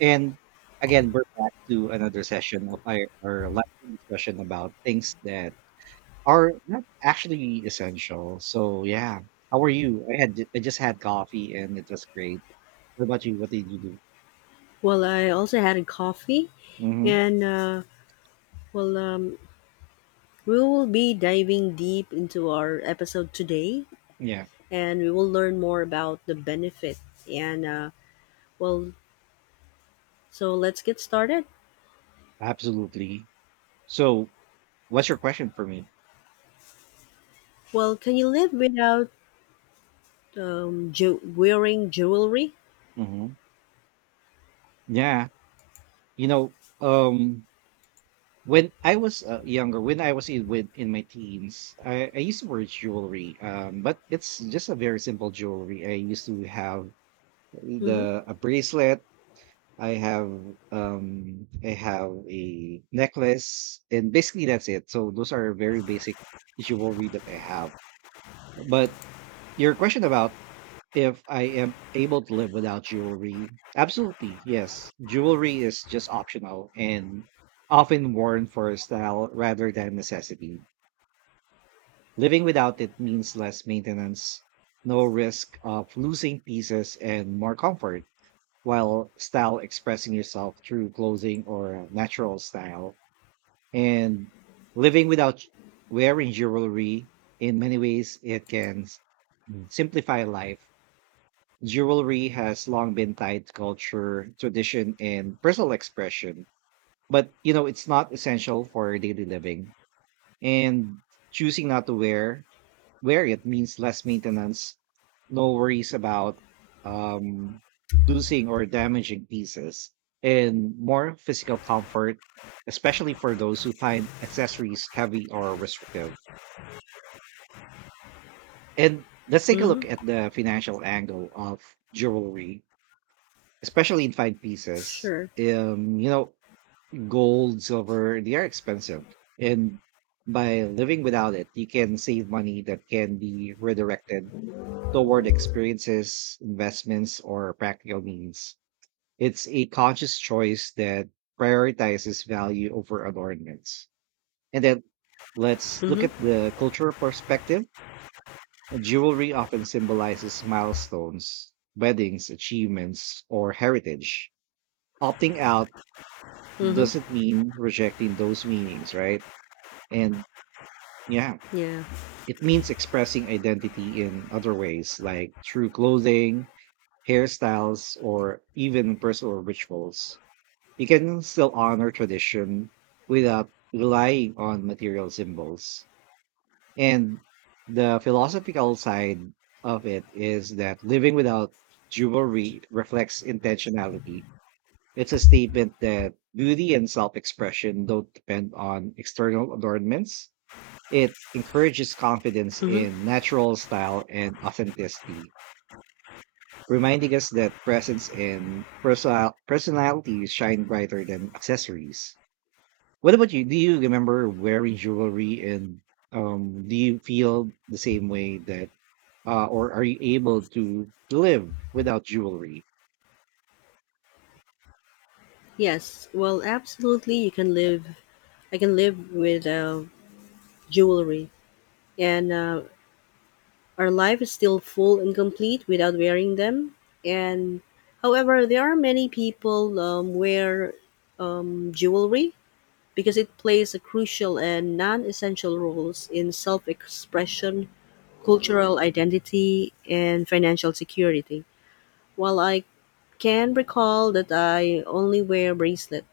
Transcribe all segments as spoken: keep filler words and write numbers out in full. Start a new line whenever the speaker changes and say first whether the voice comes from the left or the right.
right: And again, we're back to another session of our, our live discussion about things that are not actually essential. So yeah, how are you? I had I just had coffee and it was great. What about you? What did you do?
left: Well, I also had a coffee,
right: Hmm.
left: and uh, well, um, we will be diving deep into our episode today,
right: Yeah,
left: and we will learn more about the benefit. And uh, well, so let's get started.
right: absolutely. So, what's your question for me?
left: Well, can you live without um, ju- wearing jewelry?
right: Hmm. Yeah, you know, um, when I was uh, younger, when I was in with in my teens, I, I used to wear jewelry. Um, but it's just a very simple jewelry. I used to have
left: Mm-hmm.
right: the a bracelet. I have um i have a necklace, and basically that's it. So those are very basic jewelry that I have. But your question about if I am able to live without jewelry, absolutely yes. Jewelry is just optional and often worn for style rather than necessity. Living without it means less maintenance, no risk of losing pieces, and more comfort, while style expressing yourself through clothing or natural style. And living without wearing jewelry, in many ways it can s- mm, simplify life. Jewelry has long been tied to culture, tradition, and personal expression, but you know it's not essential for daily living. And choosing not to wear, where it means less maintenance, no worries about um, losing or damaging pieces, and more physical comfort, especially for those who find accessories heavy or restrictive. And let's take a look
left: Mm-hmm.
right: at the financial angle of jewelry, especially in fine pieces.
left: Sure.
right: Um, you know, Gold, silver, they are expensive. And by living without it, you can save money that can be redirected toward experiences, investments, or practical means. It's a conscious choice that prioritizes value over adornments. And then let's look
left: Mm-hmm.
right: at the cultural perspective. Jewelry often symbolizes milestones, weddings, achievements, or heritage. Opting out
left: Mm-hmm.
right: doesn't mean rejecting those meanings, right? And yeah,
left: Yeah.
right: it means expressing identity in other ways, like through clothing, hairstyles, or even personal rituals. You can still honor tradition without relying on material symbols. And the philosophical side of it is that living without jewelry reflects intentionality. It's a statement that beauty and self expression don't depend on external adornments. It encourages confidence
left: Mm-hmm.
right: in natural style and authenticity, reminding us that presence and perso- personality shine brighter than accessories. What about you? Do you remember wearing jewelry, and um, do you feel the same way that, uh, or are you able to live without jewelry?
left: Yes. Well, absolutely. You can live. I can live with uh, jewelry, and uh, our life is still full and complete without wearing them. And however, there are many people um, wear um, jewelry because it plays a crucial and non-essential roles in self-expression, cultural identity, and financial security. While I can recall that I only wear bracelet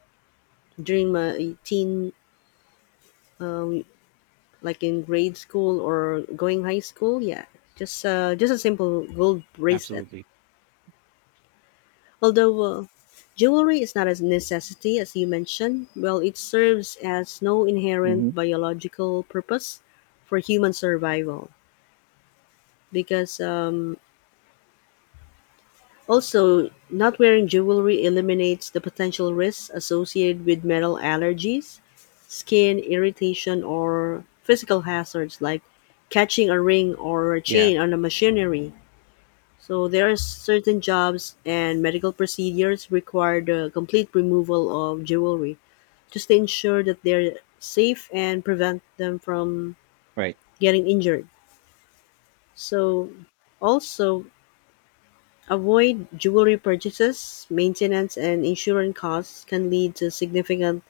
left: during my teen, um, like in grade school or going high school. Yeah, just uh, just a simple gold bracelet.
right: Absolutely.
left: Although uh, jewelry is not a necessity, as you mentioned, well, it serves as no
right: Hmm.
left: inherent biological purpose for human survival. Because um, Also, not wearing jewelry eliminates the potential risks associated with metal allergies, skin irritation, or physical hazards like catching a ring or a
right: Yeah,
left: chain on a machinery. So there are certain jobs and medical procedures require the complete removal of jewelry just to ensure that they're safe and prevent them from
right: right.
left: getting injured. So, also avoid jewelry purchases, maintenance, and insurance costs can lead to significant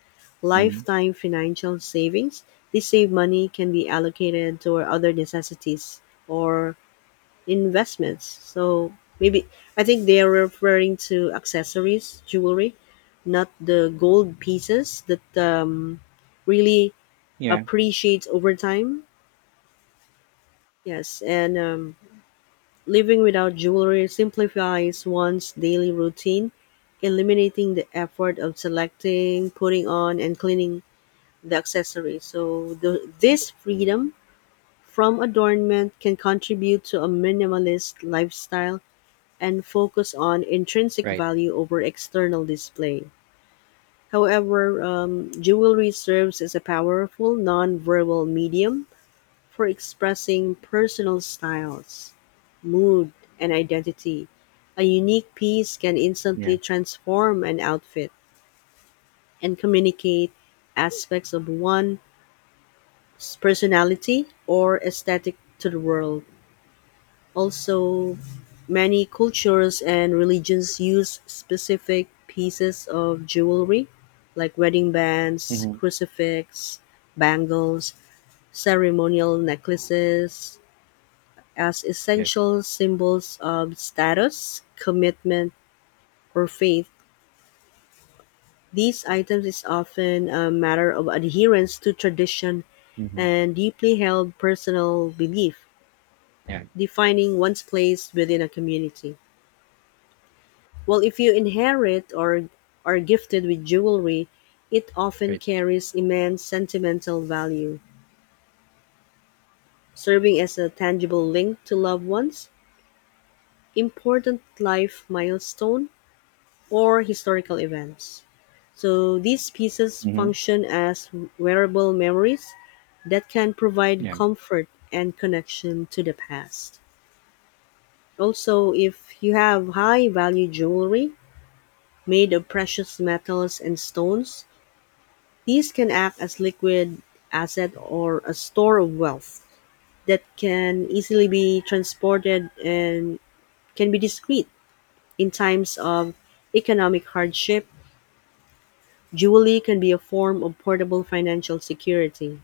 right: Hmm.
left: lifetime financial savings. This saved money can be allocated toward other necessities or investments. So, maybe I think they are referring to accessories, jewelry, not the gold pieces that um, really
right: Yeah,
left: appreciates over time. Yes, and um, living without jewelry simplifies one's daily routine, eliminating the effort of selecting, putting on, and cleaning the accessories. So, the, this freedom from adornment can contribute to a minimalist lifestyle and focus on intrinsic
right: right.
left: value over external display. However, um, jewelry serves as a powerful non verbal medium for expressing personal styles, mood, and identity. A unique piece can
right: Yeah.
left: instantly transform an outfit and communicate aspects of one's personality or aesthetic to the world. Also, many cultures and religions use specific pieces of jewelry like wedding bands,
right: Hmm.
left: crucifix, bangles, ceremonial necklaces, as
right: Yes.
left: essential symbols of status, commitment, or faith. These items is often a matter of adherence to tradition
right: Hmm.
left: and deeply held personal belief,
right: Yeah,
left: defining one's place within a community. Well, if you inherit or are gifted with jewelry, it often
right: right.
left: carries immense sentimental value, serving as a tangible link to loved ones, important life milestone, or historical events. So these pieces
right: Hmm.
left: function as wearable memories that can provide
right: Yeah.
left: comfort and connection to the past. Also, if you have high value jewelry made of precious metals and stones, these can act as liquid asset or a store of wealth that can easily be transported and can be discreet in times of economic hardship. Jewelry can be a form of portable financial security,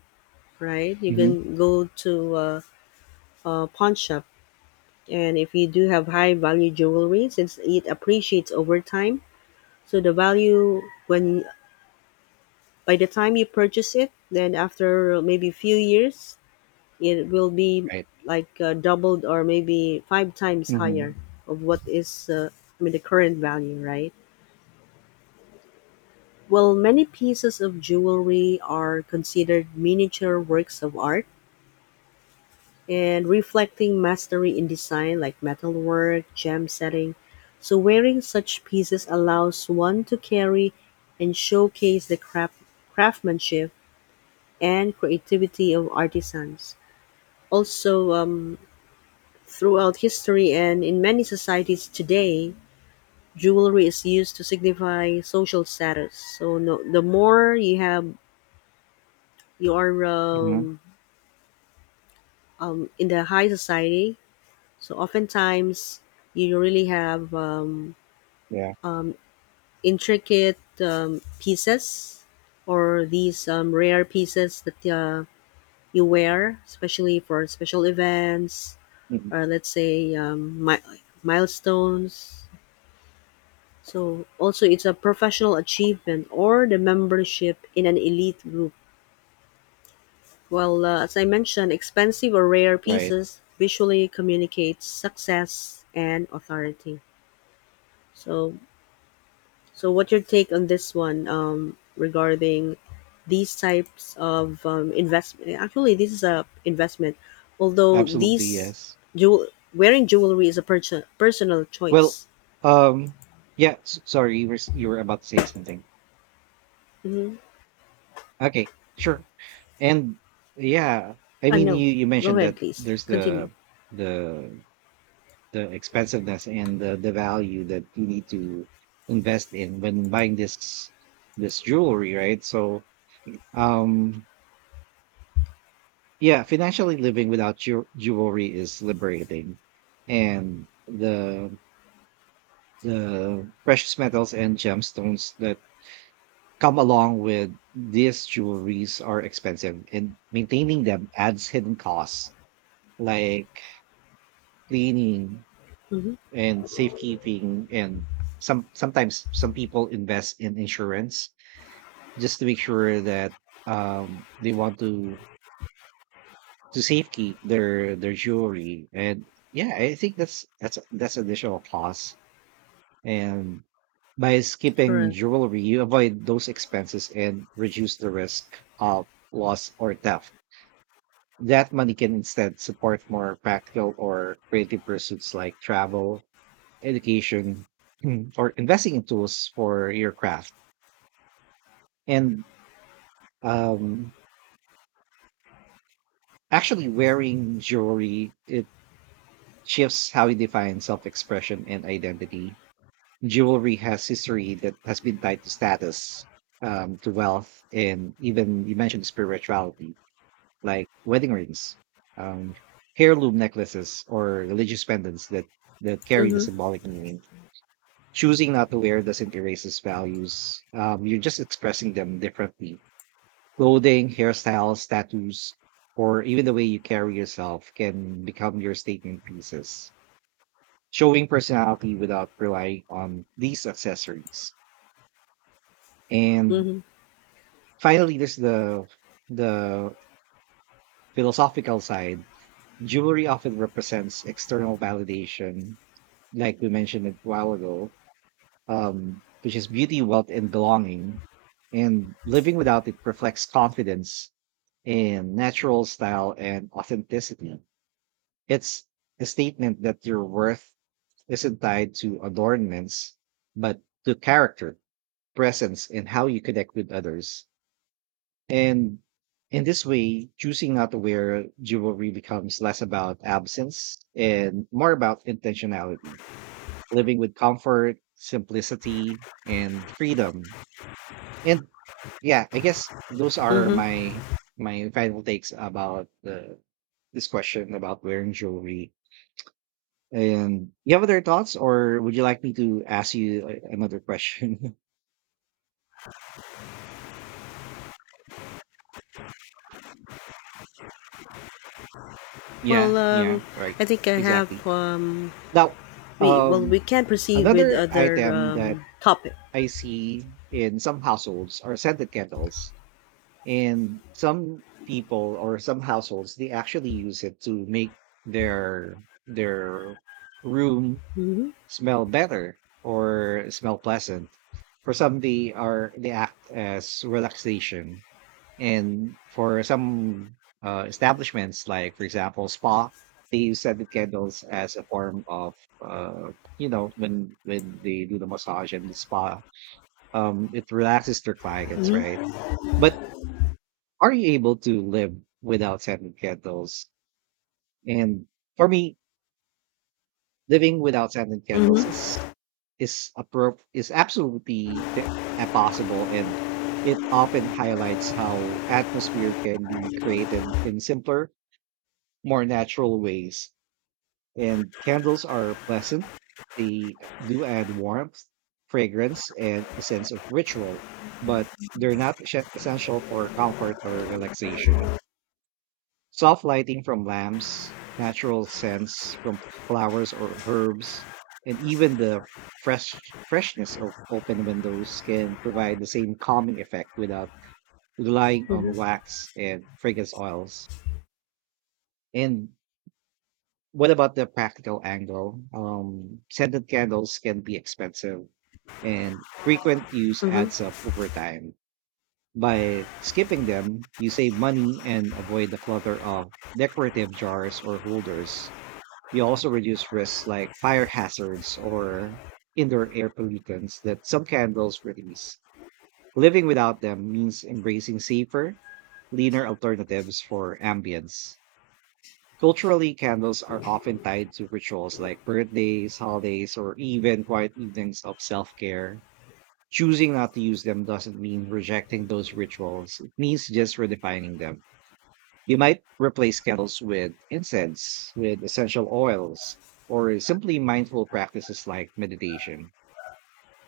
left: right? You
right: Hmm.
left: can go to a, a pawn shop, and if you do have high value jewelry, since it appreciates over time, so the value when by the time you purchase it, then after maybe a few years, it will be
right: Right.
left: like uh, doubled or maybe five times higher
right: Hmm.
left: of what is uh, I mean the current value, right? Well, many pieces of jewelry are considered miniature works of art and reflecting mastery in design like metalwork, gem setting. So wearing such pieces allows one to carry and showcase the craft, craftsmanship and creativity of artisans. Also, um, throughout history and in many societies today, jewelry is used to signify social status. So no, the more you have, you are
right: Mhm.
left: um, um, in the high society. So oftentimes, you really have um,
right: Yeah.
left: um, intricate um, pieces or these um, rare pieces that uh, you wear, especially for special events
right: Mhm.
left: or let's say um, mi- milestones. So also it's a professional achievement or the membership in an elite group. Well, uh, as I mentioned, expensive or rare
right: Right.
left: pieces visually communicates success and authority. So So, what's your take on this one um, regarding these types of um, investment? Actually, this is a investment, although
right: Absolutely,
left: these
right: yes.
left: jewel wearing jewelry is a perso- personal
right: Well,
left: choice.
right: um, yeah, s- sorry, you were s- you were about to say something.
left: Mm-hmm.
right: Okay, sure. And yeah, I
left: Uh,
right: mean,
left: no,
right: you you
left: go
right: mentioned
left: ahead,
right: that
left: please
right: there's
left: continue.
right: the the the expensiveness and the the value that you need to invest in when buying this this jewelry, right? So, um, yeah, financially living without jew- jewelry is liberating. And the The precious metals and gemstones that come along with these jewelries are expensive, and maintaining them adds hidden costs like cleaning
left: Mm-hmm.
right: and safekeeping. And some sometimes some people invest in insurance just to make sure that um, they want to to safekeep their their jewelry. And yeah, I think that's that's that's additional costs. And by skipping
left: Correct.
right: jewelry, you avoid those expenses and reduce the risk of loss or theft. That money can instead support more practical or creative pursuits like travel, education, or investing in tools for your craft. And um, actually, wearing jewelry, it shifts how you define self expression and identity. Jewelry has history that has been tied to status, um, to wealth, and even you mentioned spirituality, like wedding rings, um, heirloom necklaces, or religious pendants that that carry the
left: Mm-hmm.
right: symbolic meaning. Choosing not to wear doesn't erase its values. Um, you're just expressing them differently. Clothing, hairstyles, tattoos, or even the way you carry yourself can become your statement pieces, showing personality without relying on these accessories. And
left: Mm-hmm.
right: finally, there's the the philosophical side. Jewelry often represents external validation, like we mentioned a while ago, um, which is beauty, wealth, and belonging. And living without it reflects confidence in natural style and authenticity. It's a statement that your worth isn't tied to adornments, but to character, presence, and how you connect with others. And in this way, choosing not to wear jewelry becomes less about absence and more about intentionality, living with comfort, simplicity, and freedom. And yeah, I guess those are
left: Mm-hmm.
right: my my final takes about the this question about wearing jewelry. And you have other thoughts, or would you like me to ask you a- another question? Yeah,
left: Well,
right: yeah,
left: um,
right: right,
left: I think I have.
right: exactly.
left: Um,
right: Now,
left: we well,
right: um,
left: we can proceed with
right: another
left: other
right: item that
left: um, topic.
right: I see in some households are scented candles, and some people or some households, they actually use it to make their their room
left: Mm-hmm.
right: smell better or smell pleasant. For some, they are they act as relaxation, and for some uh, establishments, like for example, spa, they use scented candles as a form of, uh, you know, when when they do the massage and the spa, um, it relaxes their clients,
left: Mm-hmm.
right: right? But are you able to live without scented candles? And for me, living without scented candles
left: Mm-hmm.
right: is is appro- is absolutely t- uh, possible, and it often highlights how atmosphere can be created in simpler, more natural ways. And candles are pleasant. They do add warmth, fragrance, and a sense of ritual, but they're not essen- essential for comfort or relaxation. Soft lighting from lamps, natural scents from flowers or herbs, and even the fresh freshness of open windows can provide the same calming effect without relying
left: Mm-hmm.
right: on wax and fragrance oils. And what about the practical angle? Um, scented candles can be expensive, and frequent use adds up over time. By skipping them, you save money and avoid the clutter of decorative jars or holders. You also reduce risks like fire hazards or indoor air pollutants that some candles release. Living without them means embracing safer, leaner alternatives for ambience. Culturally, candles are often tied to rituals like birthdays, holidays, or even quiet evenings of self care. Choosing not to use them doesn't mean rejecting those rituals, it means just redefining them. You might replace candles with incense, with essential oils, or simply mindful practices like meditation.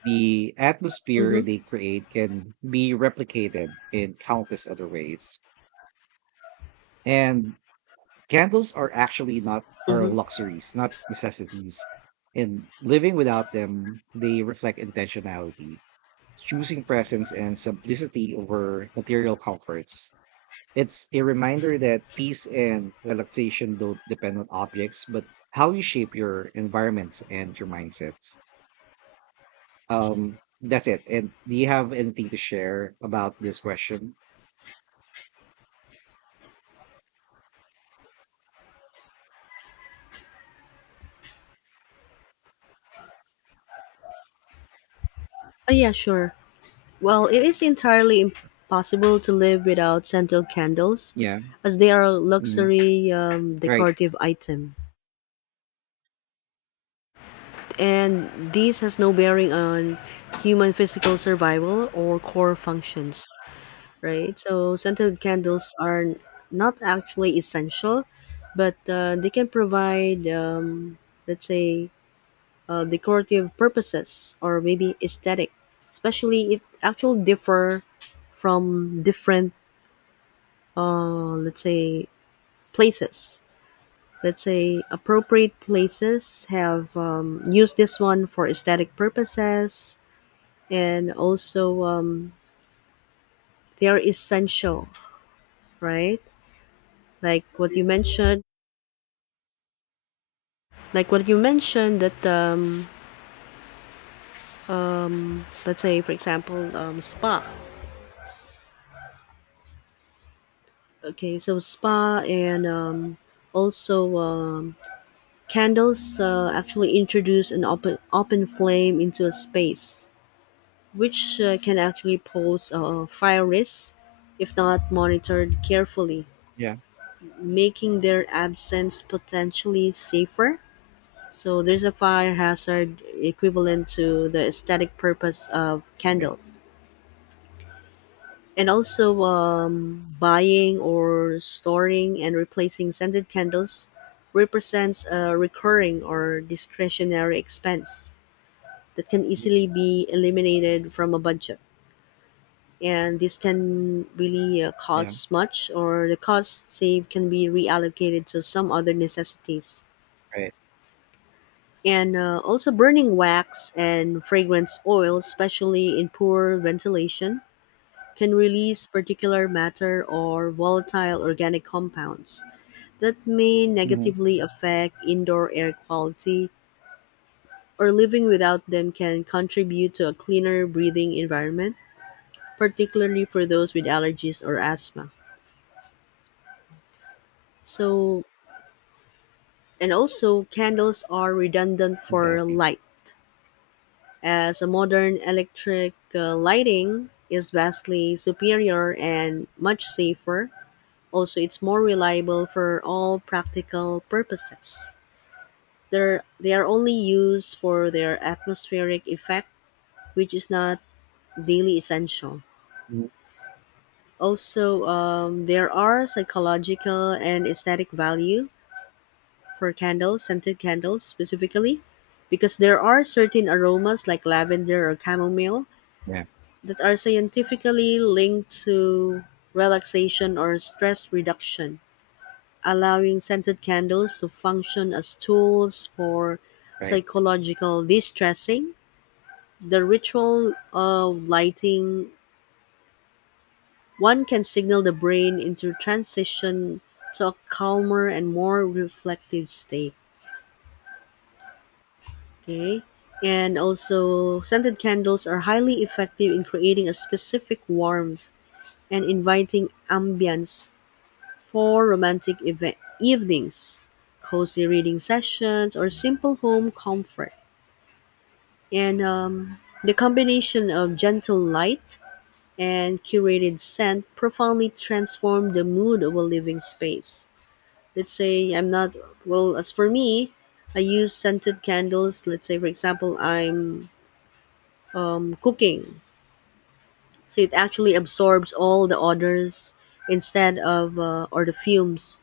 right: The atmosphere
left: Mm-hmm.
right: they create can be replicated in countless other ways. And candles are actually not, are
left: Mm-hmm.
right: luxuries, not necessities. And living without them, they reflect intentionality, choosing presence and simplicity over material comforts. It's a reminder that peace and relaxation don't depend on objects, but how you shape your environments and your mindsets. Um, that's it. And do you have anything to share about this question?
left: Oh yeah, sure. Well, it is entirely impossible to live without scented candles,
right: Yeah.
left: as they are a
right: Mhm.
left: luxury um,
right: Right.
left: decorative item. And this has no bearing on human physical survival or core functions, right? So, scented candles are not actually essential, but uh, they can provide, um, let's say, uh, decorative purposes or maybe aesthetic. Especially, it actually differ from different uh, let's say places, let's say appropriate places have um, used this one for aesthetic purposes, and also um, they are essential, right, like what you mentioned, like what you mentioned that um, um, let's say for example um, spa. Okay, so spa, and um, also um, candles uh, actually introduce an open open flame into a space which uh, can actually pose a fire risk if not monitored carefully,
right: Yeah.
left: making their absence potentially safer. So there's a fire hazard equivalent to the aesthetic purpose of
right: Right.
left: candles. And also, um, buying or storing and replacing scented candles represents a recurring or discretionary expense that can
right: Mhm.
left: easily be eliminated from a budget. And this can really uh,
right: Yeah.
left: cost much, or the cost saved can be reallocated to some other necessities.
right: Right.
left: And uh, Also, burning wax and fragrance oil especially in poor ventilation can release particulate matter or volatile organic compounds that may
right: Mhm.
left: negatively affect indoor air quality, or living without them can contribute to a cleaner breathing environment, particularly for those with allergies or asthma. So, and also candles are redundant for
right: Exactly.
left: light, as a modern electric uh, lighting is vastly superior and much safer. Also, it's more reliable for all practical purposes. They're, they are only used for their atmospheric effect, which is not daily essential.
right: Mm-hmm.
left: Also, um, there are psychological and aesthetic value for candles, scented candles specifically, because there are certain aromas like lavender or chamomile
right: Yeah,
left: that are scientifically linked to relaxation or stress reduction, allowing scented candles to function as tools for
right: right.
left: psychological distressing. The ritual of lighting one can signal the brain into transition to a calmer and more reflective state. Okay. And also, scented candles are highly effective in creating a specific warmth and inviting ambience for romantic event- evenings, cozy reading sessions, or simple home comfort. And um, the combination of gentle light and curated scent profoundly transform the mood of a living space. Let's say I'm not, well, As for me, I use scented candles. Let's say, for example, I'm um, cooking. So it actually absorbs all the odors instead of uh, or the fumes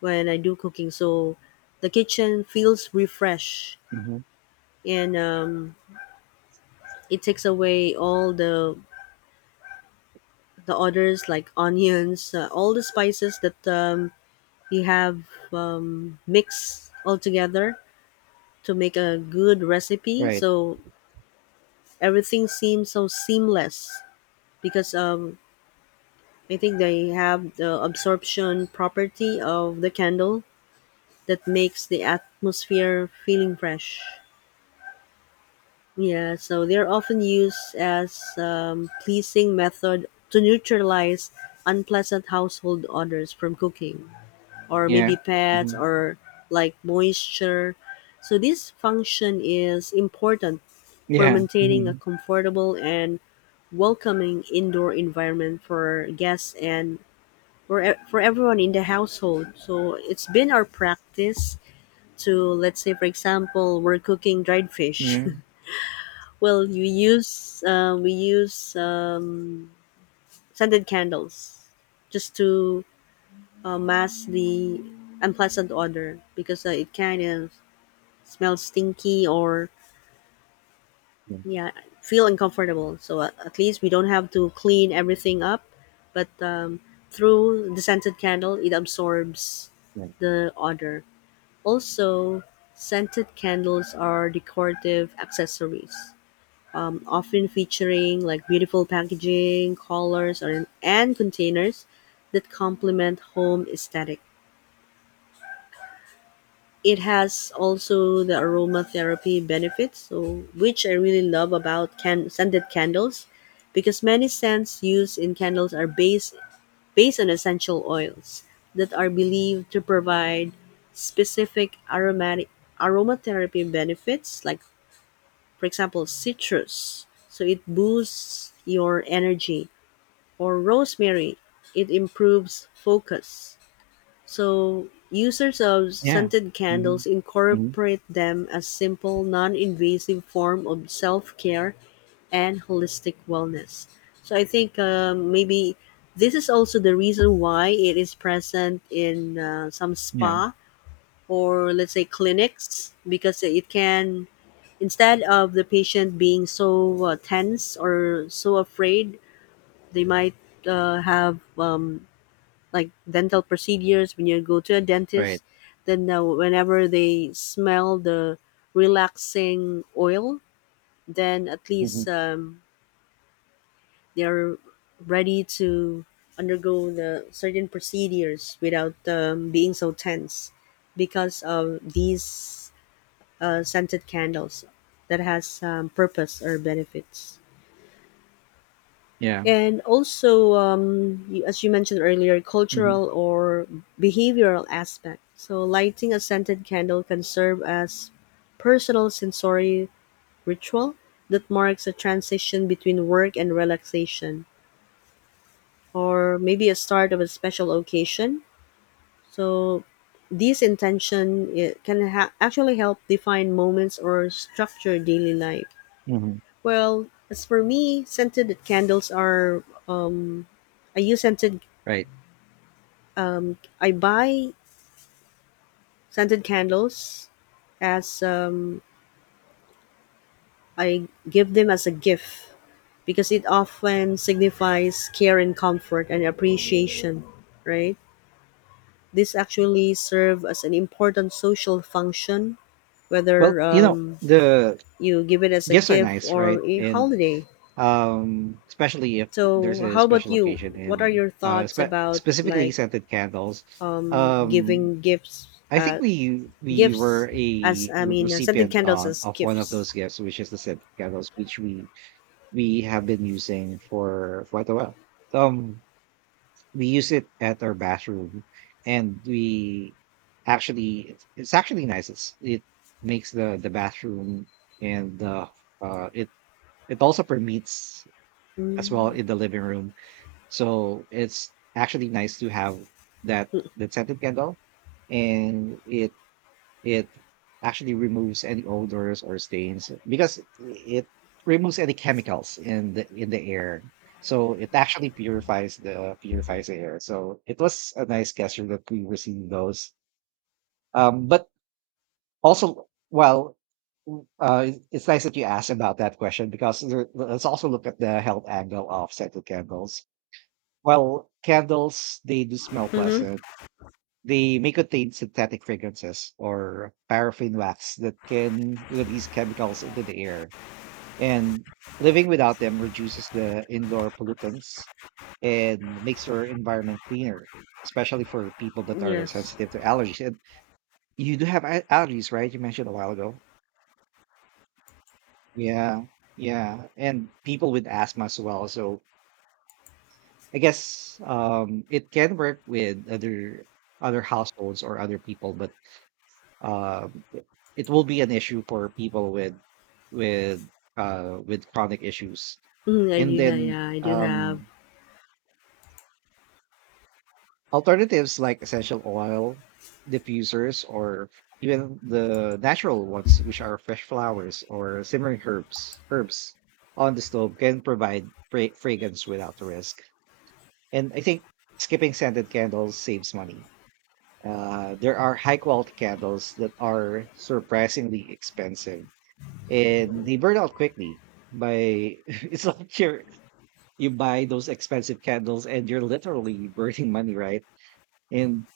left: when I do cooking. So the kitchen feels refreshed,
right: Mhm.
left: and um, it takes away all the the odors like onions, uh, all the spices that um, you have um, mixed all together to make a good recipe.
right: Right.
left: So everything seems so seamless because um, I think they have the absorption property of the candle that makes the atmosphere feeling fresh. Yeah, so they're often used as um, pleasing method to neutralize unpleasant household odors from cooking, or
right: Yeah.
left: maybe pets
right: Mhm.
left: or like moisture. So this function is important for
right: Yeah.
left: maintaining a
right: Mhm.
left: comfortable and welcoming indoor environment for guests and for e- for everyone in the household. So it's been our practice to, let's say for example we're cooking dried fish.
right: Yeah.
left: Well, we use uh, we use um, scented candles just to uh, mask the unpleasant odor because uh, it kind of smells stinky or
right: Yeah.
left: yeah feel uncomfortable. So uh, at least we don't have to clean everything up, but um, through the scented candle it absorbs
right: Yeah.
left: the odor. Also, scented candles are decorative accessories, um, often featuring like beautiful packaging, colors, or, and containers that complement home aesthetic. It has also the aromatherapy benefits, so which I really love about can- scented candles, because many scents used in candles are based based on essential oils that are believed to provide specific aromatic aromatherapy benefits, like for example citrus, so it boosts your energy, or rosemary, it improves focus. So, users of
right: Yeah.
left: scented
right: Mhm.
left: candles
right: Mhm.
left: incorporate them as simple, non-invasive form of self-care and holistic wellness. So, I think um, maybe this is also the reason why it is present in uh, some
right: Yeah.
left: spa or let's say clinics, because it can, instead of the patient being so uh, tense or so afraid, they might uh, have um, like dental procedures when you go to a
right: Right.
left: dentist, then uh, whenever they smell the relaxing oil, then at least
right: Mhm.
left: um, they're ready to undergo the certain procedures without um, being so tense because of these uh, scented candles that has um, purpose or benefits.
right: Yeah.
left: And also, um, you, as you mentioned earlier,
right: Mhm.
left: cultural or behavioral aspect. So, lighting a scented candle can serve as personal sensory ritual that marks a transition between work and relaxation, or maybe a start of a special occasion. So, this intention it can ha- actually help define moments or structure daily life.
right: Mhm.
left: Well, as for me, scented candles are um, I use scented
right: Right.
left: um, I buy scented candles as um, I give them as a gift because it often signifies care and comfort and appreciation, right? This actually serve as an important social function,
right: Well,
left: whether
right: you know,
left: um,
right: the
left: you give it as a
right: gifts are
left: gift
right: nice, right?
left: or a
right: And
left: holiday.
right: um especially if there's
left: So,
right: a
left: how about
right: special
left: you?
right: occasion,
left: What are
right: and
left: your
right: uh
left: thoughts
right: spe-
left: about
right: specifically
left: like
right: scented candles, um
left: giving gifts,
right: I think
left: uh,
right: we we were
left: gifts as
right: a
left: I mean, uh, scented
right: recipient
left: candles
right: uh,
left: as
right: of one of
left: gifts?
right: those gifts, which is the scented candles, which we we have been using for quite a while. Um, we use it at our bathroom, and we actually it's actually nice. It's it makes the the bathroom and the uh it it also permeates as well in the living room. So it's actually nice to have that that scented candle, and it it actually removes any odors or stains because it removes any chemicals in the in the air. So it actually purifies the purifies the air. So it was a nice gesture that we received those. Um, but also, well, w- uh, it- it's nice that you asked about that question because there, let's also look at the health angle of scented candles. Well, candles, they do smell
left: Mm-hmm.
right: pleasant. They may contain synthetic fragrances or paraffin wax that can release chemicals into the air. And living without them reduces the indoor pollutants and makes our environment cleaner, especially for people that are
left: Yes.
right: sensitive to allergies. And you do have al- allergies, right? You mentioned a while ago. Yeah, yeah, and people with asthma as well. So I guess um, it can work with other other households or other people, but uh, it will be an issue for people with with uh with chronic issues.
left: Mm, I
right: And
left: do have,
right: then
left: yeah, I do have.
right: um alternatives like essential oil diffusers, or even the natural ones, which are fresh flowers or simmering herbs herbs on the stove, can provide fra- fragrance without the risk. And I think skipping scented candles saves money. Uh, there are high quality candles that are surprisingly expensive, and they burn out quickly. By it's like you're you buy those expensive candles and you're literally burning money, right? And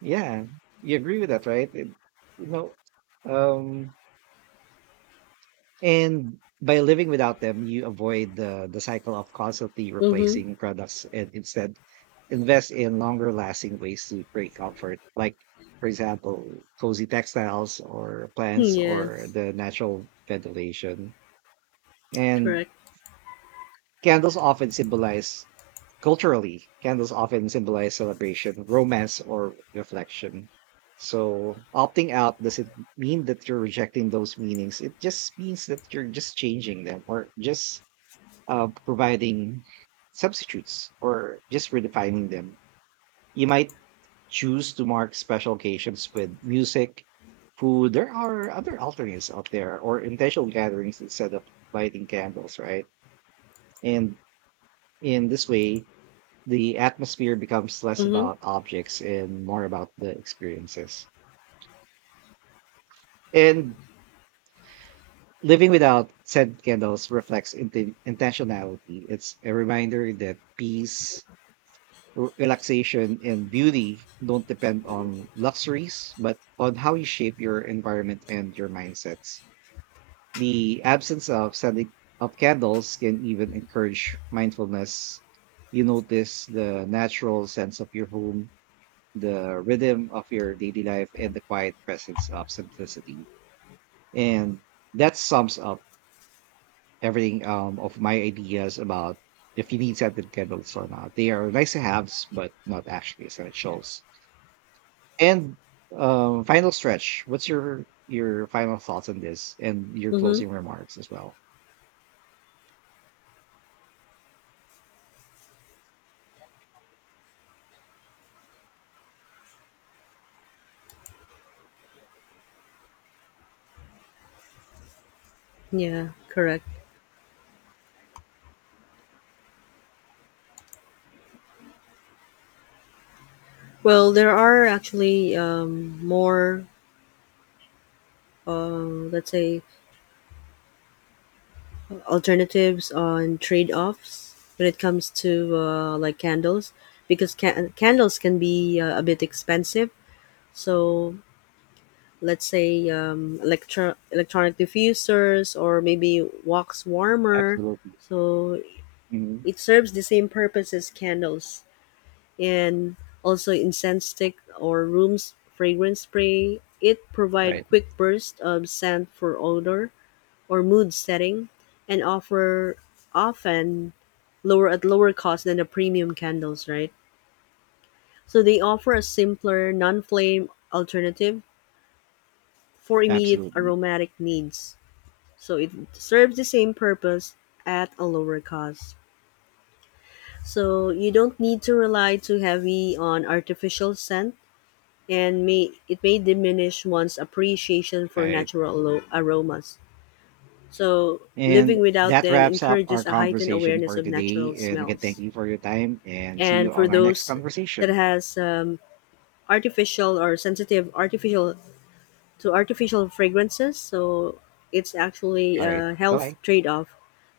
right: yeah, you agree with that, right? It- you know um and by living without them, you avoid the the cycle of constantly
left: Mm-hmm.
right: replacing products, and instead invest in longer lasting ways to create comfort, like for example cozy textiles or
left: Mm-hmm,
right: plants or
left: yes.
right: the natural ventilation. And
left: Correct.
right: Candles often symbolize, culturally, candles often symbolize celebration, romance, or reflection. So opting out doesn't mean that you're rejecting those meanings. It just means that you're just changing them, or just uh, providing substitutes, or just redefining them. You might choose to mark special occasions with music, food. There are other alternatives out there, or intentional gatherings, instead of lighting candles, right? And in this way, the atmosphere becomes less
left: Mm-hmm.
right: about objects and more about the experiences. And living without scent candles reflects inten- intentionality. It's a reminder that peace, r- relaxation, and beauty don't depend on luxuries, but on how you shape your environment and your mindsets. The absence of scented of candles can even encourage mindfulness. You notice the natural sense of your home, the rhythm of your daily life, and the quiet presence of simplicity. And that sums up everything um, of my ideas about if you need scented candles or not. They are nice to haves, but not actually essentials. And um, final stretch. What's your your final thoughts on this, and your
left: Mm-hmm.
right: closing remarks as well?
left: Yeah, correct. Well, there are actually um, more, uh, let's say, alternatives on trade-offs when it comes to uh, like candles, because ca- candles can be uh, a bit expensive. So let's say um, electro- electronic diffusers or maybe wax warmer.
right: Absolutely.
left: So
right: Mhm.
left: it serves the same purpose as candles, and also incense stick or room fragrance spray. It provide
right: Right.
left: quick burst of scent for odor or mood setting and offer often lower at lower cost than the premium candles, right? So they offer a simpler non-flame alternative for immediate
right: Absolutely.
left: aromatic needs. So it serves the same purpose at a lower cost. So you don't need to rely too heavy on artificial scent, and may it may diminish one's appreciation for
right: Right.
left: natural alo- aromas. So living
right: And
left: without
right: that
left: them
right: wraps up our
left: encourages a heightened
right: conversation
left: awareness
right: for
left: of
right: today.
left: natural
right: And again, thank
left: smells.
right: you for your time, and see
left: And
right: you
left: for
right: on our next
left: those that
right: conversation.
left: has um, artificial or sensitive artificial to artificial fragrances, so it's actually
right: All right.
left: a
right: Bye.
left: health
right: Bye.
left: trade-off